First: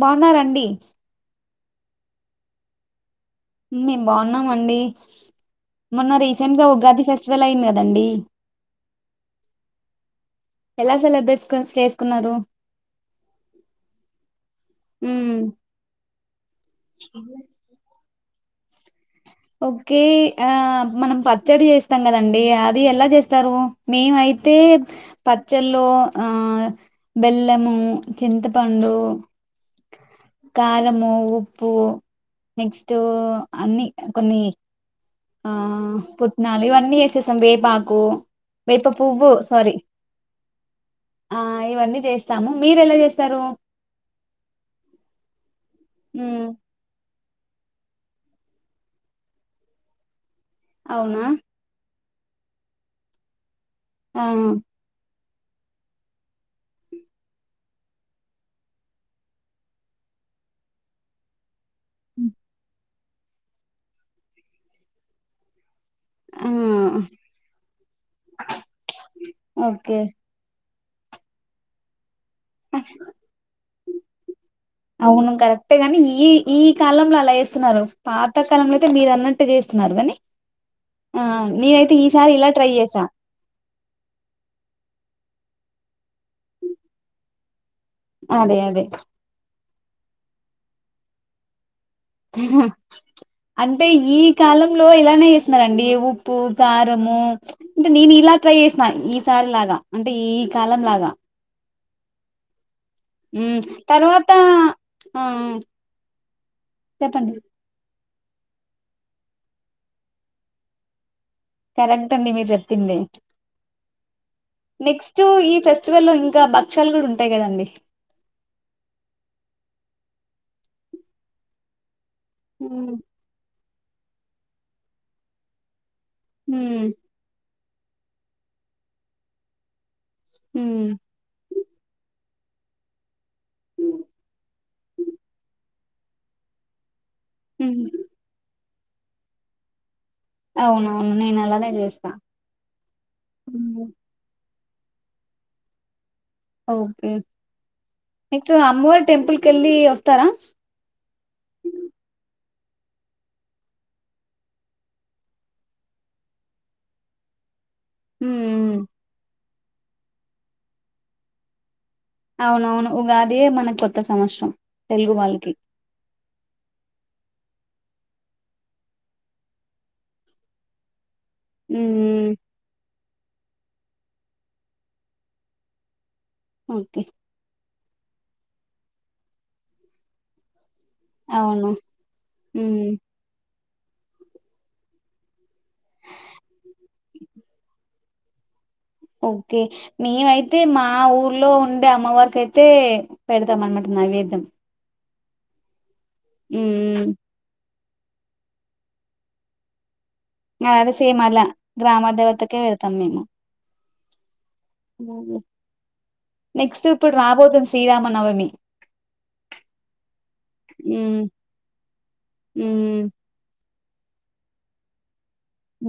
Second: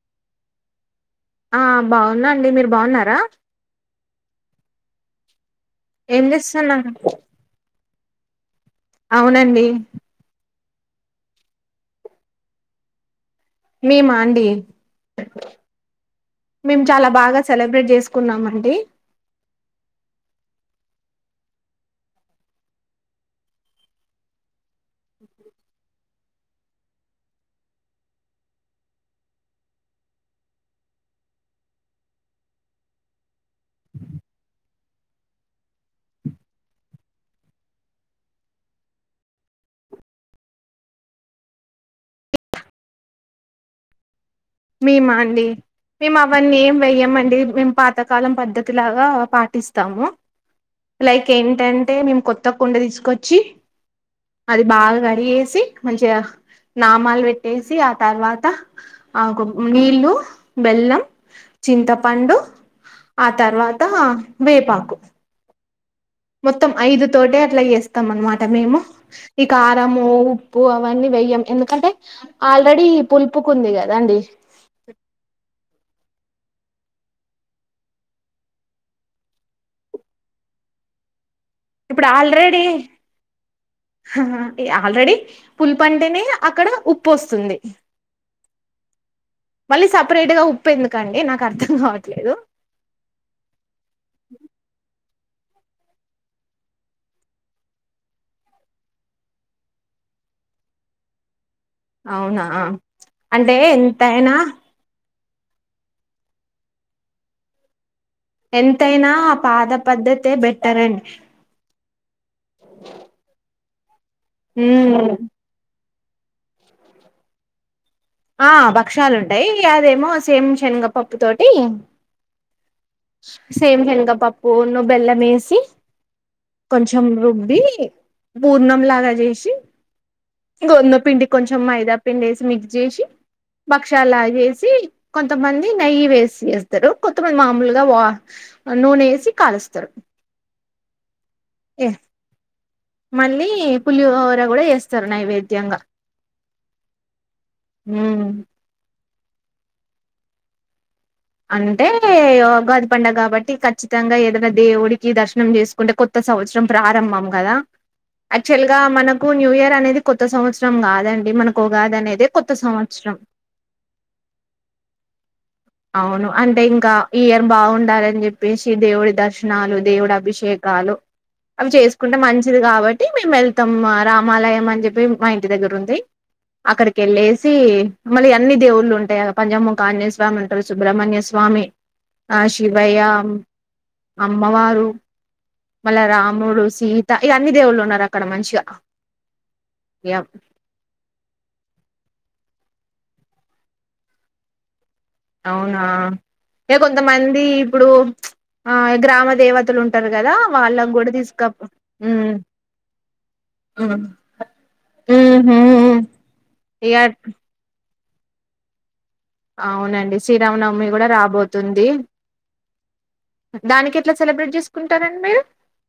బాగున్నారండి ఆ బాగున్నాండి మీరు బాగున్నారా మేము బాగున్నాం అండి మొన్న ఏం రీసెంట్ గా చేస్తున్నారు ఉగాది ఫెస్టివల్ అయింది కదా అండి అ [inaudible] అవునండి ఎలా సెలబ్రేషన్స్ చేసుకున్నారు మే మా అండి మ్మ్ మేము చాలా బాగా సెలబ్రేట్ చేసు కున్నామండి. ఓకే ఆ మనం పచ్చడి చేస్తాం కదండి అది ఎలా చేస్తారు మేమయితే పచ్చళ్ళు ఆ బెల్లము చింతపండు కారంము ఉప్పు నెక్స్ట్ అన్ని కొన్ని ఆ పుట్నాలు ఇవన్నీ వేసేస్తాం వేపాకు వేప పువ్వు సారీ ఆ ఇవన్నీ చేస్తాము మీరు ఎలా చేస్తారు. మీ మా అండి మేము మ్మ్ అవన్నీ ఏం వెయ్యంమండి. మేము పాతకాలం పద్ధతి లాగా పాటిస్తాము. అవునా లైక్ ఏంటంటే కొత్త కుండ తీసుకొచ్చి ఆ అది బాగా కడిగేసి సి మంచిగా నామాలు పెట్టేసి ఆ తర్వాత ఆ నీళ్లు బెల్లం చింతపండు ఆ తర్వాత వేపాకు ఆ మొత్తం ఐదు తోటె అట్లా చేస్తాం అన్నమాట మేము ఈ ఓకే కారము ఉప్పు అవన్నీ వెయ్యం ఎందుకంటే ఆల్రెడీ పులుపుకుంది కదాండి అవును కరెక్టే గాని ఈ ఈ కాలంలో అలా చేస్తున్నారు. పాతకాలంలో అయితే మీరు అన్నట్టు చేస్తున్నారు కాని ఆ నేనైతే ఇప్పుడు ఈసారి ఇలా ఆల్రెడీ ట్రై చేసా ఆల్రెడీ పులుపంటేనే అక్కడ ఉప్పు వస్తుంది. అదే అదే మళ్ళీ సపరేట్ గా ఉప్పు ఎందుకండి నాకు అర్థం కావ అంటే ఈ కాలంలో ఇలానే చేస్తున్నారండి ఉప్పు కారము అంటే నేను ఇలా ట్రై చేసిన ఈసారి లాగా అంటే ఈ కాలం లాగా అవునా అంటే ఉమ్ తర్వాత ఎంతైనా ఆ ఆ చెప్పండి ఎంతైనా ఆ పాత పద్ధతే బెటర్ అండి. కరెక్ ట్ అండి మీరు చెప్పింది. ఉమ్ నెక్స్ట్ ఈ ఫెస్ ఫెస్టివల్లో ఇంకా బక్షాలు కూడా ఉంటాయి కదండి. ఆ బక్షాలు ఉంటాయి అదేమో సేమ్ శనగపప్పు తోటి హు సేమ్ సెనగపప్పును బెల్లం ఏసి మ్మ్ కొంచం రుబ్బి పూర్ణమ్ లాగా చేసి మ్మ్ గోధుమపిండి కొంచం మైదాపిండేసి మిక్స్ చేసి ఉమ్ బక్షాలగా చేసి కొంతమంది నెయ్యి వేసి చేస్తారు. కొత్తమంది మామూలుగా వా నూనె ఏసి కాలుస్తారు. అవునవును నేను అలానే చేస్తా మళ్ళీ ఉమ్. పులిహోర కూడా చేస్ స్తరు నైవేద్యంగా ఉమ్ నెక్స్ట్ అమ్మోర్ టెంపుల్ కెళ్ళ వస్తస్తారా అంటే ఉగాది పడుగ కాబట్టి ఖచ్చితంగా ఏదైనా దేవుడికి దర్శనం చేసుకుంటే కొత్త సంవత్సరం ప్రారంభం కదా యాక్చువల్ ఉమ్ గా మనకు న్యూఇయర్ అనేది కొత్త సంవత్సరం కాదండి మనకు ఉగాది అనేది కొత్త అవునవును సంవత్సరం ఉగాది అదే మన కొత్త సంవత్సరం తెలుగు వాళ్ళకి అవును అంటే ఇంకా ఈఇయర్ బాగుండాలని చెప్పేసి దేవుడి దర్శనాలు దేవుడి అభిషేకాలు అవి చేసుకుంటే ఉమ్ మంచిది కాబట్టి మేము వెళ్తాం రామాలయం అని చెప్పి మా ఇంటి దగ్గర ఉంది అక్కడికి ఓకే వెళ్ళేసి మళ్ళ అన్ని ళ్ళలు ఉంటాయక పజామం కాజ స్వామి ఉంటారు సుబ్రహ్మణ్య స్వామి అవును ఆ ఉమ్ శివయ్యాం అమ్మవారు మళ్ళ రాముడు సీత ఈ అన్ని దేవుళ్ళు ఉన్నారుారక్క అక్కడ మంచిగా ఓకే యా, మేమైతే మా ఊర్లో ఉండే అమ్మవారికి అయితే అతే పెడతాం అన్నమాట నైవేద్యం అవునా ఎ కొంత ఉమ్ మందీ ఇప్పుడు చ్ ఆ గ్రామ దేవతలు ఉం ఉంటరు కదా వాళ్ళం అదే కూడా సేమ్ అలా తీసుక పో గ్రామ మ్ దేవతకే పెడతాం మేము ము నవమి అవునండి శ్రీరామనవమి కూడ ఉమ్ రాబోతుంది ఉమ్ దానికి ఎట్లా సెలబ్రేట్ చేసుకుంటారండి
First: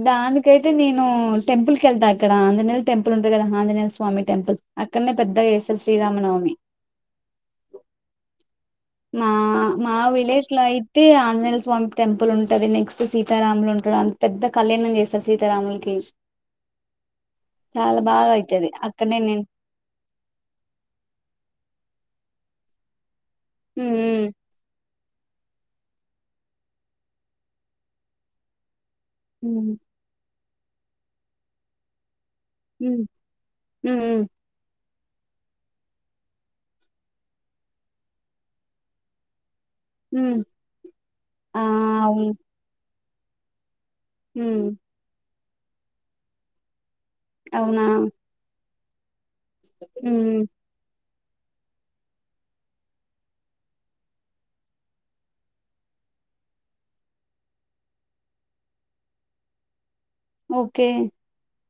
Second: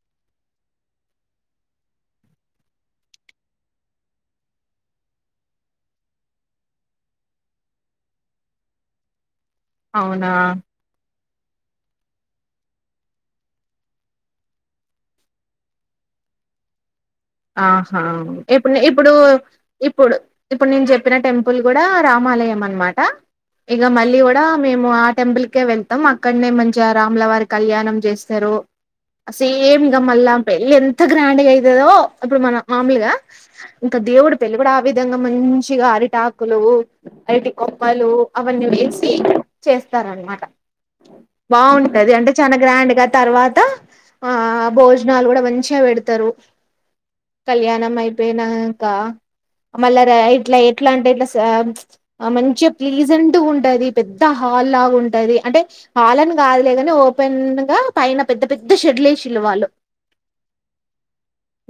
దానికైతే నేను టెంపుల్ కి ఎళ్తా ఇక్కడ అంజనేల టెంపుల్ ఉంటంది కదా అంజనేల స్వామి టెంపుల్ అక్కడనే పెద్దగా చేస్తారు శ్రీరామనవమి ఆ మా అవునా విలేజ్ లోయితే అంజనెల్ స్వామి టెంపుల్ ఉంటుంది నెక్స్ట్ సీతారాములు ఉంటడు అంత పెద్ద కళ్యాణం చేస్తారు సీతారాములకి చాలా ఆహా బాగా అయితది ఇప్పుడు ఇప్పుడు అక్కడనే నేను ఇప్పుడు ఇప్పుడు నేను చెప్పిన టెంపుల్ కూడ రామాలయం అనమాట ఇగ మళ్ళీ హ్మ్ గూడ మేము టెంపుల్కే వెళ్తాం అక్కడనే మంచిగ రాములవారి కళ్యాణం చేస్తరు హ్మ్ అసేమ్ గ మల్ల పెళ్ళి ఎంత గ్రాండ్ అయితదో ఇప్పుడు మన హ్మ్ మాములుగా ఇంక హ్మ్ హ్మ్ దేవుడు పెళ్ళి గూడా ఆ విధంగా మంచిగా అరిటాకులు అరటి కొమ్మలు అవన్నీ వేసి హ్మ్ చేస్తారనమాట ఆ బాగుంటది అంటే అవును చాన గ్రాండ్ గా తర్వాత ఆ హ్మ్ భోజనాలు గూడ మంచి మంచ్చిగా పేడతరు అవునా కళ్యాణం అయిపోయినా కా మళ్ళ రా హ్మ్ ఇట్లా ఎట్లా అంటే ఇట్లా ఆ మంచిగా ప్లీజెంట్గా ఉంటది పెద్ద హాల్ లాగా ఉంటంది అంటే హాల్ అని కాదులేగాని ఓపెన్ గా పైన పెద్ద పెద్ద షెడ్లే ఎశిర్ వాళ్ళు ఓకే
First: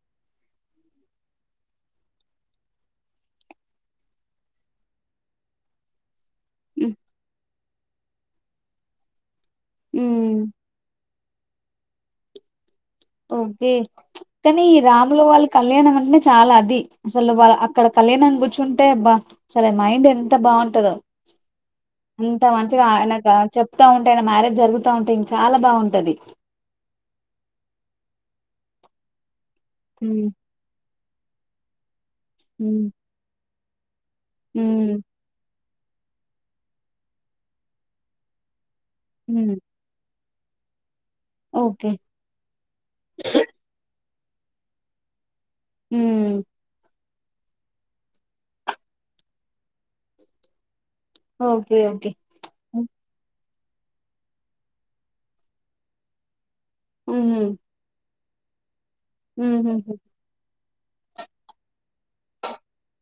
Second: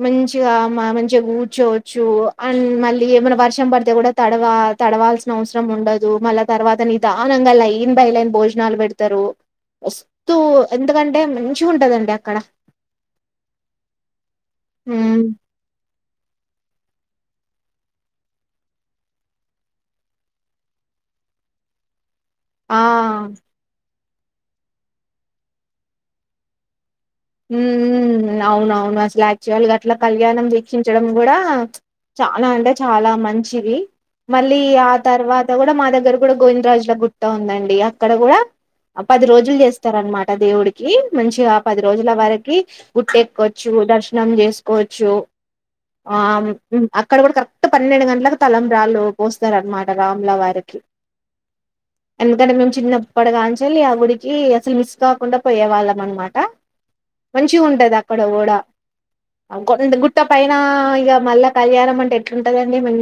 మంచిగా మంచి గూర్చోవచ్చు అండ్ మళ్ళీ ఏమైనా వర్షం పడితే గూడ తడవ తడవాల్సిన అవసరం ఉండదు మళ్ళ తర్వాత నీదానంగ ల్ యి లైన్ న్బైలన్ భోజనాలు పెడతరు వస్తూ హ్మ్ ఎందుకంటే అంటే మంచి గుంటదండి అక్కడ ఓకే కానీ ఈ హ్మ్ రాములు వాళ్ళ కళ్యాణం అంటనే చాలా అది అసలు వాళ్ళ అక్కడ కళ్యాణ్ కూర్చుంటే అబ్బా అసలు మైండ్ ఎంత బాగుంటదో అంత ఆ మంచిగా ఆయనకు చెప్తా ఉంటా అన మ్యారేజ్ జరుగుతా ఉంటే ఇం చాలా బాగుంటది ఉ అవునవును అసలా అట్ల హ్మ్ కళ్యాణం దీక్షించ చిడం గుడా చాలా అంటే హ్మ్ చాలా మంచి చిరి మళ్ళీ ఆ హ్మ్ తర్వాత అడ కూడా మా దగ్గర కూడా గోవిందరాజుల గుట్ట ఉందండి అక్కడ కూడా పది హ్మ్ రోజులు చేస్తార అనమాట దేవుడికి మంచిగా ఆ పది ఓకే. రోజుల వరకి గుట్టెక్కెచ్చు దర్శ నం చేసుకోవచ్చు ఆ హ్మ్. మ అక్కడ కూడా కరెక్ట్ పన్నెండు గంటలలకు తలంబ్రాళ్ళు పోస్తార అనమాట రామ్లా వారికి ఓకే. ఓకే. ఎందుకంటే మేము హ్మ్. చిన్నప్పడిగాంచి లీ ఆ గుడికి అసలు మిస్ కాకుండా పోయే వాళ్ళం అనమాట హుహు. మంచి ఉంటదా పడవోడా అ హుహుహు. గొంది గుట్ట పై ఆ ఇగ మల్ల కళ్యాణం అంటే ఎట్లుంటదండి మం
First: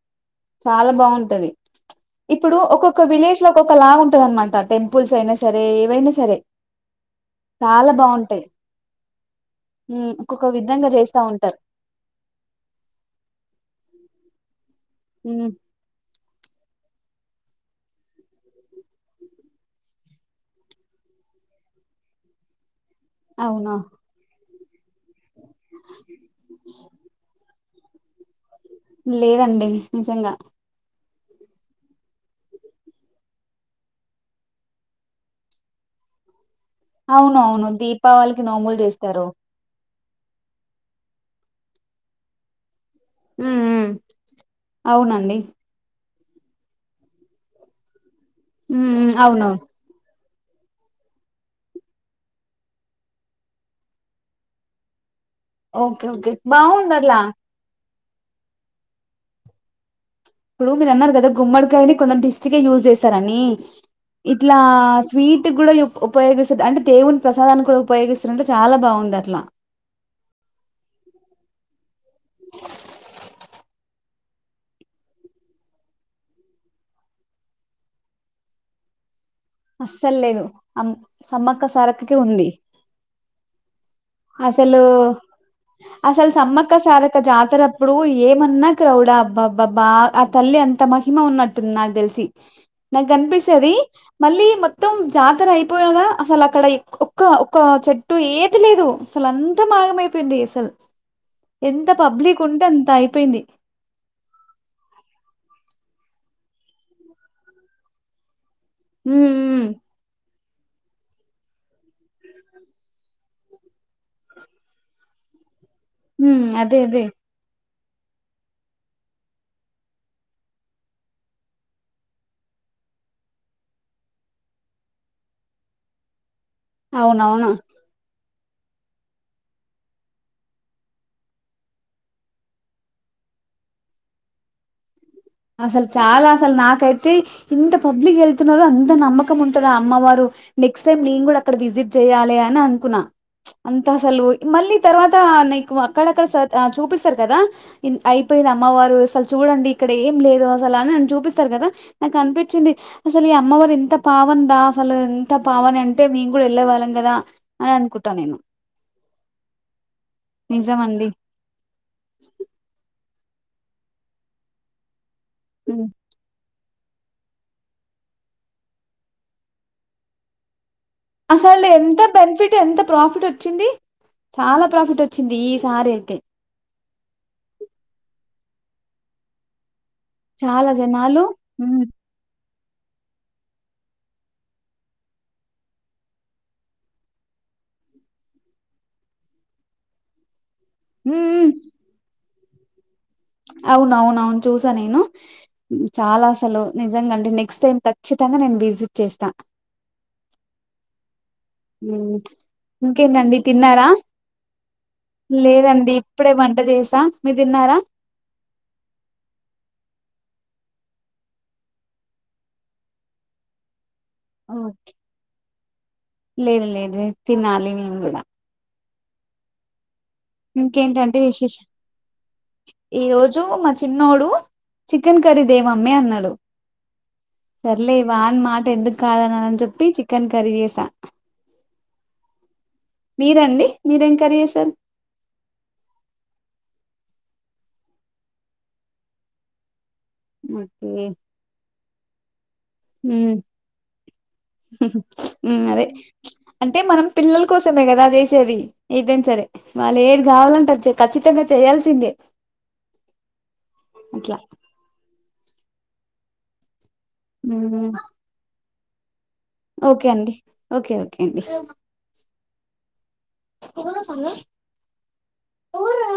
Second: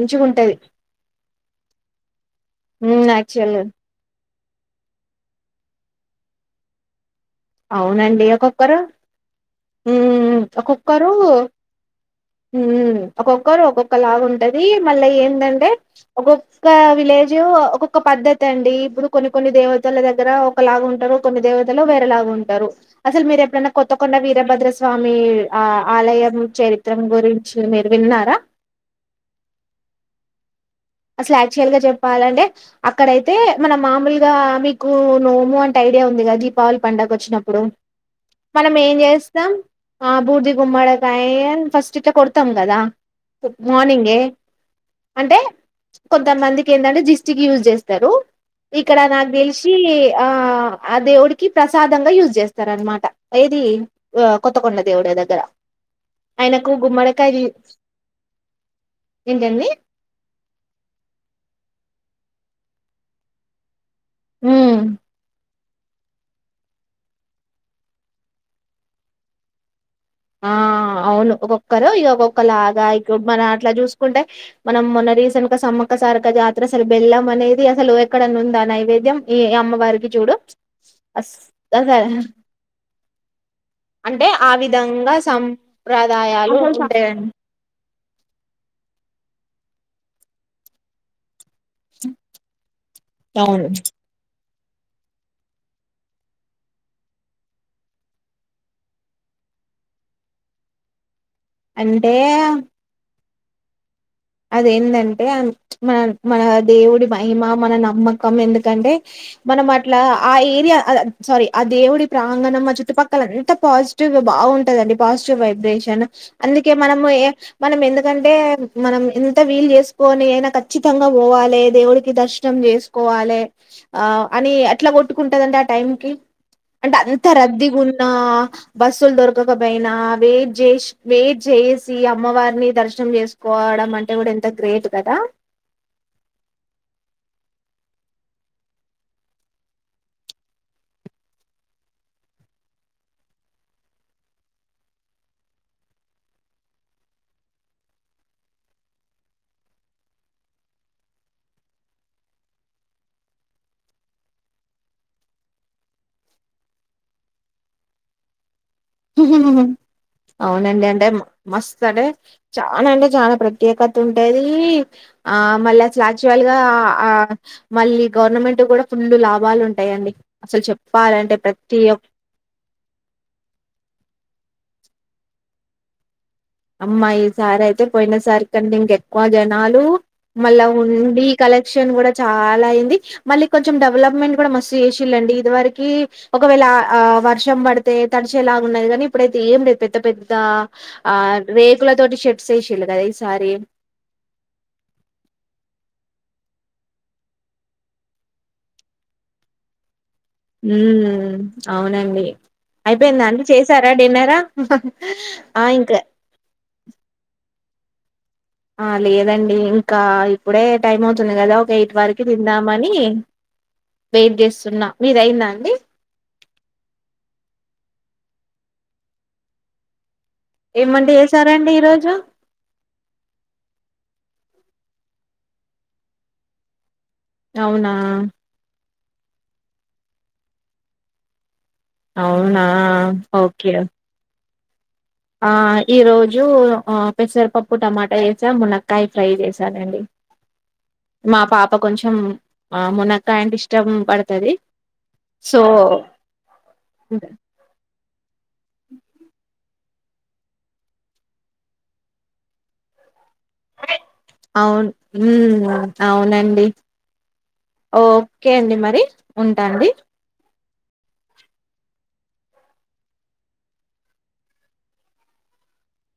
చాలా బాగుంటది ఇప్పుడు ఒక్కొక్క ఉమ్ విలేజ్ లో యాక్చువల్ ఒక్కొక్క లా ఉంటది అనమాట ట టెంపుల్స్ అయినా సరే ఏవైనా సరే చాలా అవునండి బావుంటాయి. ఒక్కొక్కరు ఊ హ్మ్. ఒక్కొక్క విధంగా ఒక్కొక్కరూ చేస్తా ఉంటారు. ఒక్కొక్కరు ఒక్కొక్ కలా ఉంటయ్ ఇదీ మళ్ళ హ్మ్. ఏందంటే ఒక్కొక్క విలేజ్ ఒక్కొక్క పద్ద్దతి అండి ఇప్పుడు కొన్ని కొన్ని దేవతల దగ్గర ఒక లాగు ఉంటరు కొన్ని దేవతలు వేరే లాగు ఉంటరు అసలు మీరుప్పుడన అవునా? కొత్త కొండా వీరభద్ర సా స్వామి ఆ ఆలయం చరిత్రం గురించి ఇది మీరు విన్నారా లేదండి నిజంగా అసలు యాక్చువల్ గా చెప్పాలంటే అక్కడయితే మన మామలుగా మీకు నోము అంటే ఐడియా ఉంది గా గిప్ పావళి పండగ అవును వచ్చినప్పుడు అవును దీపావళికి మనం నోములు ఏం చేస్తారు చేస్తం ఆ బూడిదగుమ్మడకాయ్ ఫస్ట్ ఇట్ల కొడతాం కదా ప్ మార్నింగే ఎ అవునండి అంటే కొంతమందికి ఏందంటే దిస్టికి యూజ్ చేస్తారు ఇక్కడ ఉమ్, నా అవును తెల్సి ఆ ఆ దేవుడికి ప్రసాదంగా యూజ్ చేస్తారు అనమాట ఏది ఆ కొత్తకొండ దేవుడి దగ్ ఓకే ఓకే బాగుందట్లా ఏంటండి ఇప్పుడు మీరు అన్నారు కదా గుమ్మడికాయని కొందరు దిష్టి గా యూజ్ చేస్తారని ఇట్లా ఉమ్. స్వీట్ టి కూడా ఉపయోగిస్తది అంటే దేవుని ప్రసాదాన్ని కూడా ఉపయోగిస్తుంరంటే చాలా బాగుంది అట్లా ఆ అవును ఒక్కొక్కరు ఇగ ఒక్కొక్క లాగా ఇప్పుడు మనం అట్లా జూస్ కుంటే మనం మొన్న రీసెంట్ గా సమ్మక్క సారక జాతర అసలు బెల్లం అనేది అసలు ఎక్కడన్న ఉందా నైవేద్యం ఈ అమ్మవారికి అస్సలు చూడు లేదు అమ్ అస్ సమ్మక్క అసల్ సారక్కకే ఉంది అంటే ఆ విద్ లు అసలు సమ్మక్క సం సారక్క ఉంటాయండి జాతర ఇప్పుడు ఏమన్నా క్రౌడా అబ్బబ్బ బా ఆ తల్లి అంత మహిమ ఉన్నట్టుంది నాకు తెలిసి నాక్ అవును కనిపిస్తది మళ్ళీ మొత్తం జాతర అయిపోయినదా అసలు అక్కడ ఏ ఒక్క ఒక్క చెట్టు ఏది లేదు అసలు అంతా మాయమైపోయింది అసల్ ఎంత అంటే పబ్లిక్ ఉంటే అంత అయిపోయింది అది ఎంది అంటే మన మన దేవుడి మహిమ మన నమ్మకం ఎందుకు ఎందుకంటే ఉమ్ మనం ఉమ్ అట్లా ఆ ఎ సారీ ఆ దేవుడి ప్రాంగణం ఆ చుట్టుపక్కల ఎంత పాజిటివ్ గా బావుంటాదండి పాజిటివ్ వైబ్రేషన్ ఉమ్ అందుకే అదే అదే మనము ఏ మనం ఎందుకంటే మనం ఎంత వీలు చేసుకోని అయినా ఖచ్చితంగా పోవాలే దేవుడికి దర్శనం చేసుకోవాలే ఆ అని అట్లా కొట్టుకుంటందండి ఆ టైంకి అంటె అంత అవునవును రద్దిగా ఉన్నా బస్సులు దొరకకపోయినా వెయిట్ చేసి వెయిట్ చేసి అమ్మవారిని దర్శనం చేసుకోవడం అంటే దేవుడు ఎంత గ్రేట్ కదా అసలు చాలా అసలు నాకైతే ఇంత పబ్లిక్ వెళ్తున్నారో అంత నమ్మకం ఉంటది ఆ అమ్మవారు నెక్స్ట్ టైం నేను కూడా అక్కడ విజిట్ చెయాలి అని అనుకున్నా అంత అసలు మళ్ళీ తర్వాత నీకు అక్కడక్కడ చూపిస్తారు కదా అయిపోయిది అమ్మవారు అసలు చూడండి ఇక్కడ ఏం లేదు అసలు అని అని చూపిస్తారు కదా నాకు అనిపించింది అసలు ఈ అమ్మవారు ఇంత పావందా అసలు ఇంత పావనఅంటే మేము కూడా వెళ్ళే వాళ్ళం కదా అని అనుకుంటా నేను ఉ హు హు నిజం అండి అవునండిడె మస్త్ అండె చాన అండె చాలా ప్రత్యేకత ఉంటాదీ ఆ మళ్ళా చాచువల్గా ఆ ఆ మళ్ళీ గవర్నమెంట్ కూడా ఫుల్ల్ లాభాలు ఉంటాయండి అసలు చెప్ప అసలు ఎంత బెనిఫిట్ ఎంత ప్రాఫిట్ వచ్చింది చాలా ప్రాఫిట్ వచ్చింది ఈసారి అయితే అమ్మా ఈసారి అయితే పోయిన సారి కంటే ఇంకెక్కువ జనాలు మళ్ళా చాలా జనాలు ఉండి ఉమ్, కలెక్షన్ కూడా చాల చాల అయింది మళ్ళీ కొంచెం డెవలప్మెంట్ కూడా మస్తు చేసిళ్ళండి ఇది వరకి ఒకవేళ వర్షం పడితే తడిచేలాగున్నది కానీ ఇప్పుడైతే ఏం లేదు పెద్ద పెద్ద ఆ ఉ ఉ [unintelligible] అవున అవున అవును చూసా నేను చాలా నిజంగా అంటే నెక్స్ట్ టైం ఖచ్చితంగా నేను విజిట్ చేస్తా ఉమ్ ఉమ్. అవునండి అయిపోయిందా ఇంకేంటండి అంటే తిన్నారా చేసారా డిన్నరా ఆ ఇంకా స మీరు తిన్నారా ఆ లేదండి ఇంకా ఇప్పుడే టైం అవుతుంది కదా ఒక ఎయిట్ వరకు తిందామని వెయిట్ చేస్తున్నా మీరయింద అండి లేదు లేదు తినాలి మేము కూడా ఏం వంట ఇంకేంటంటే విశేష చేసారండి ఈరోజు ఈ రోజు మా చిన్నోడు చికెన్ కర్రీ దే మమ్మే అన్నాడు అవునా సర్లే వాన్ మాట ఎందుకు కాదననని చెప్పి చికెన్ కర్రీ చేసా అవునా మీరండి ఓకే మీరేం కర్రి జేసారు. ఆ ఈ రోజు ఉ పెసరపప్పు టమాట జేసామ్ మునక్కయ్ ఫ్రై జేసానండి. మ్ ఏ ఆ మ్ మునక్కాయ అంటే ఇష్టం పడుతది హు సో మ్ అదె అంటే మనం పిల్లల్ కోసమే గదా జేసేది ఏదైన్ సరె. వాళ్ళేద్ కావాలంటె అద్ చేస్ ఖచ్చితంగ చేయాల్సిందె. ఔను. ఊమ్ ఔనండి. ఉమ్, ఓక్కే అండి మర్ [unintelligible] ఉంటా అండి. ఒకె ఒకేండి. తమ సంగ తమార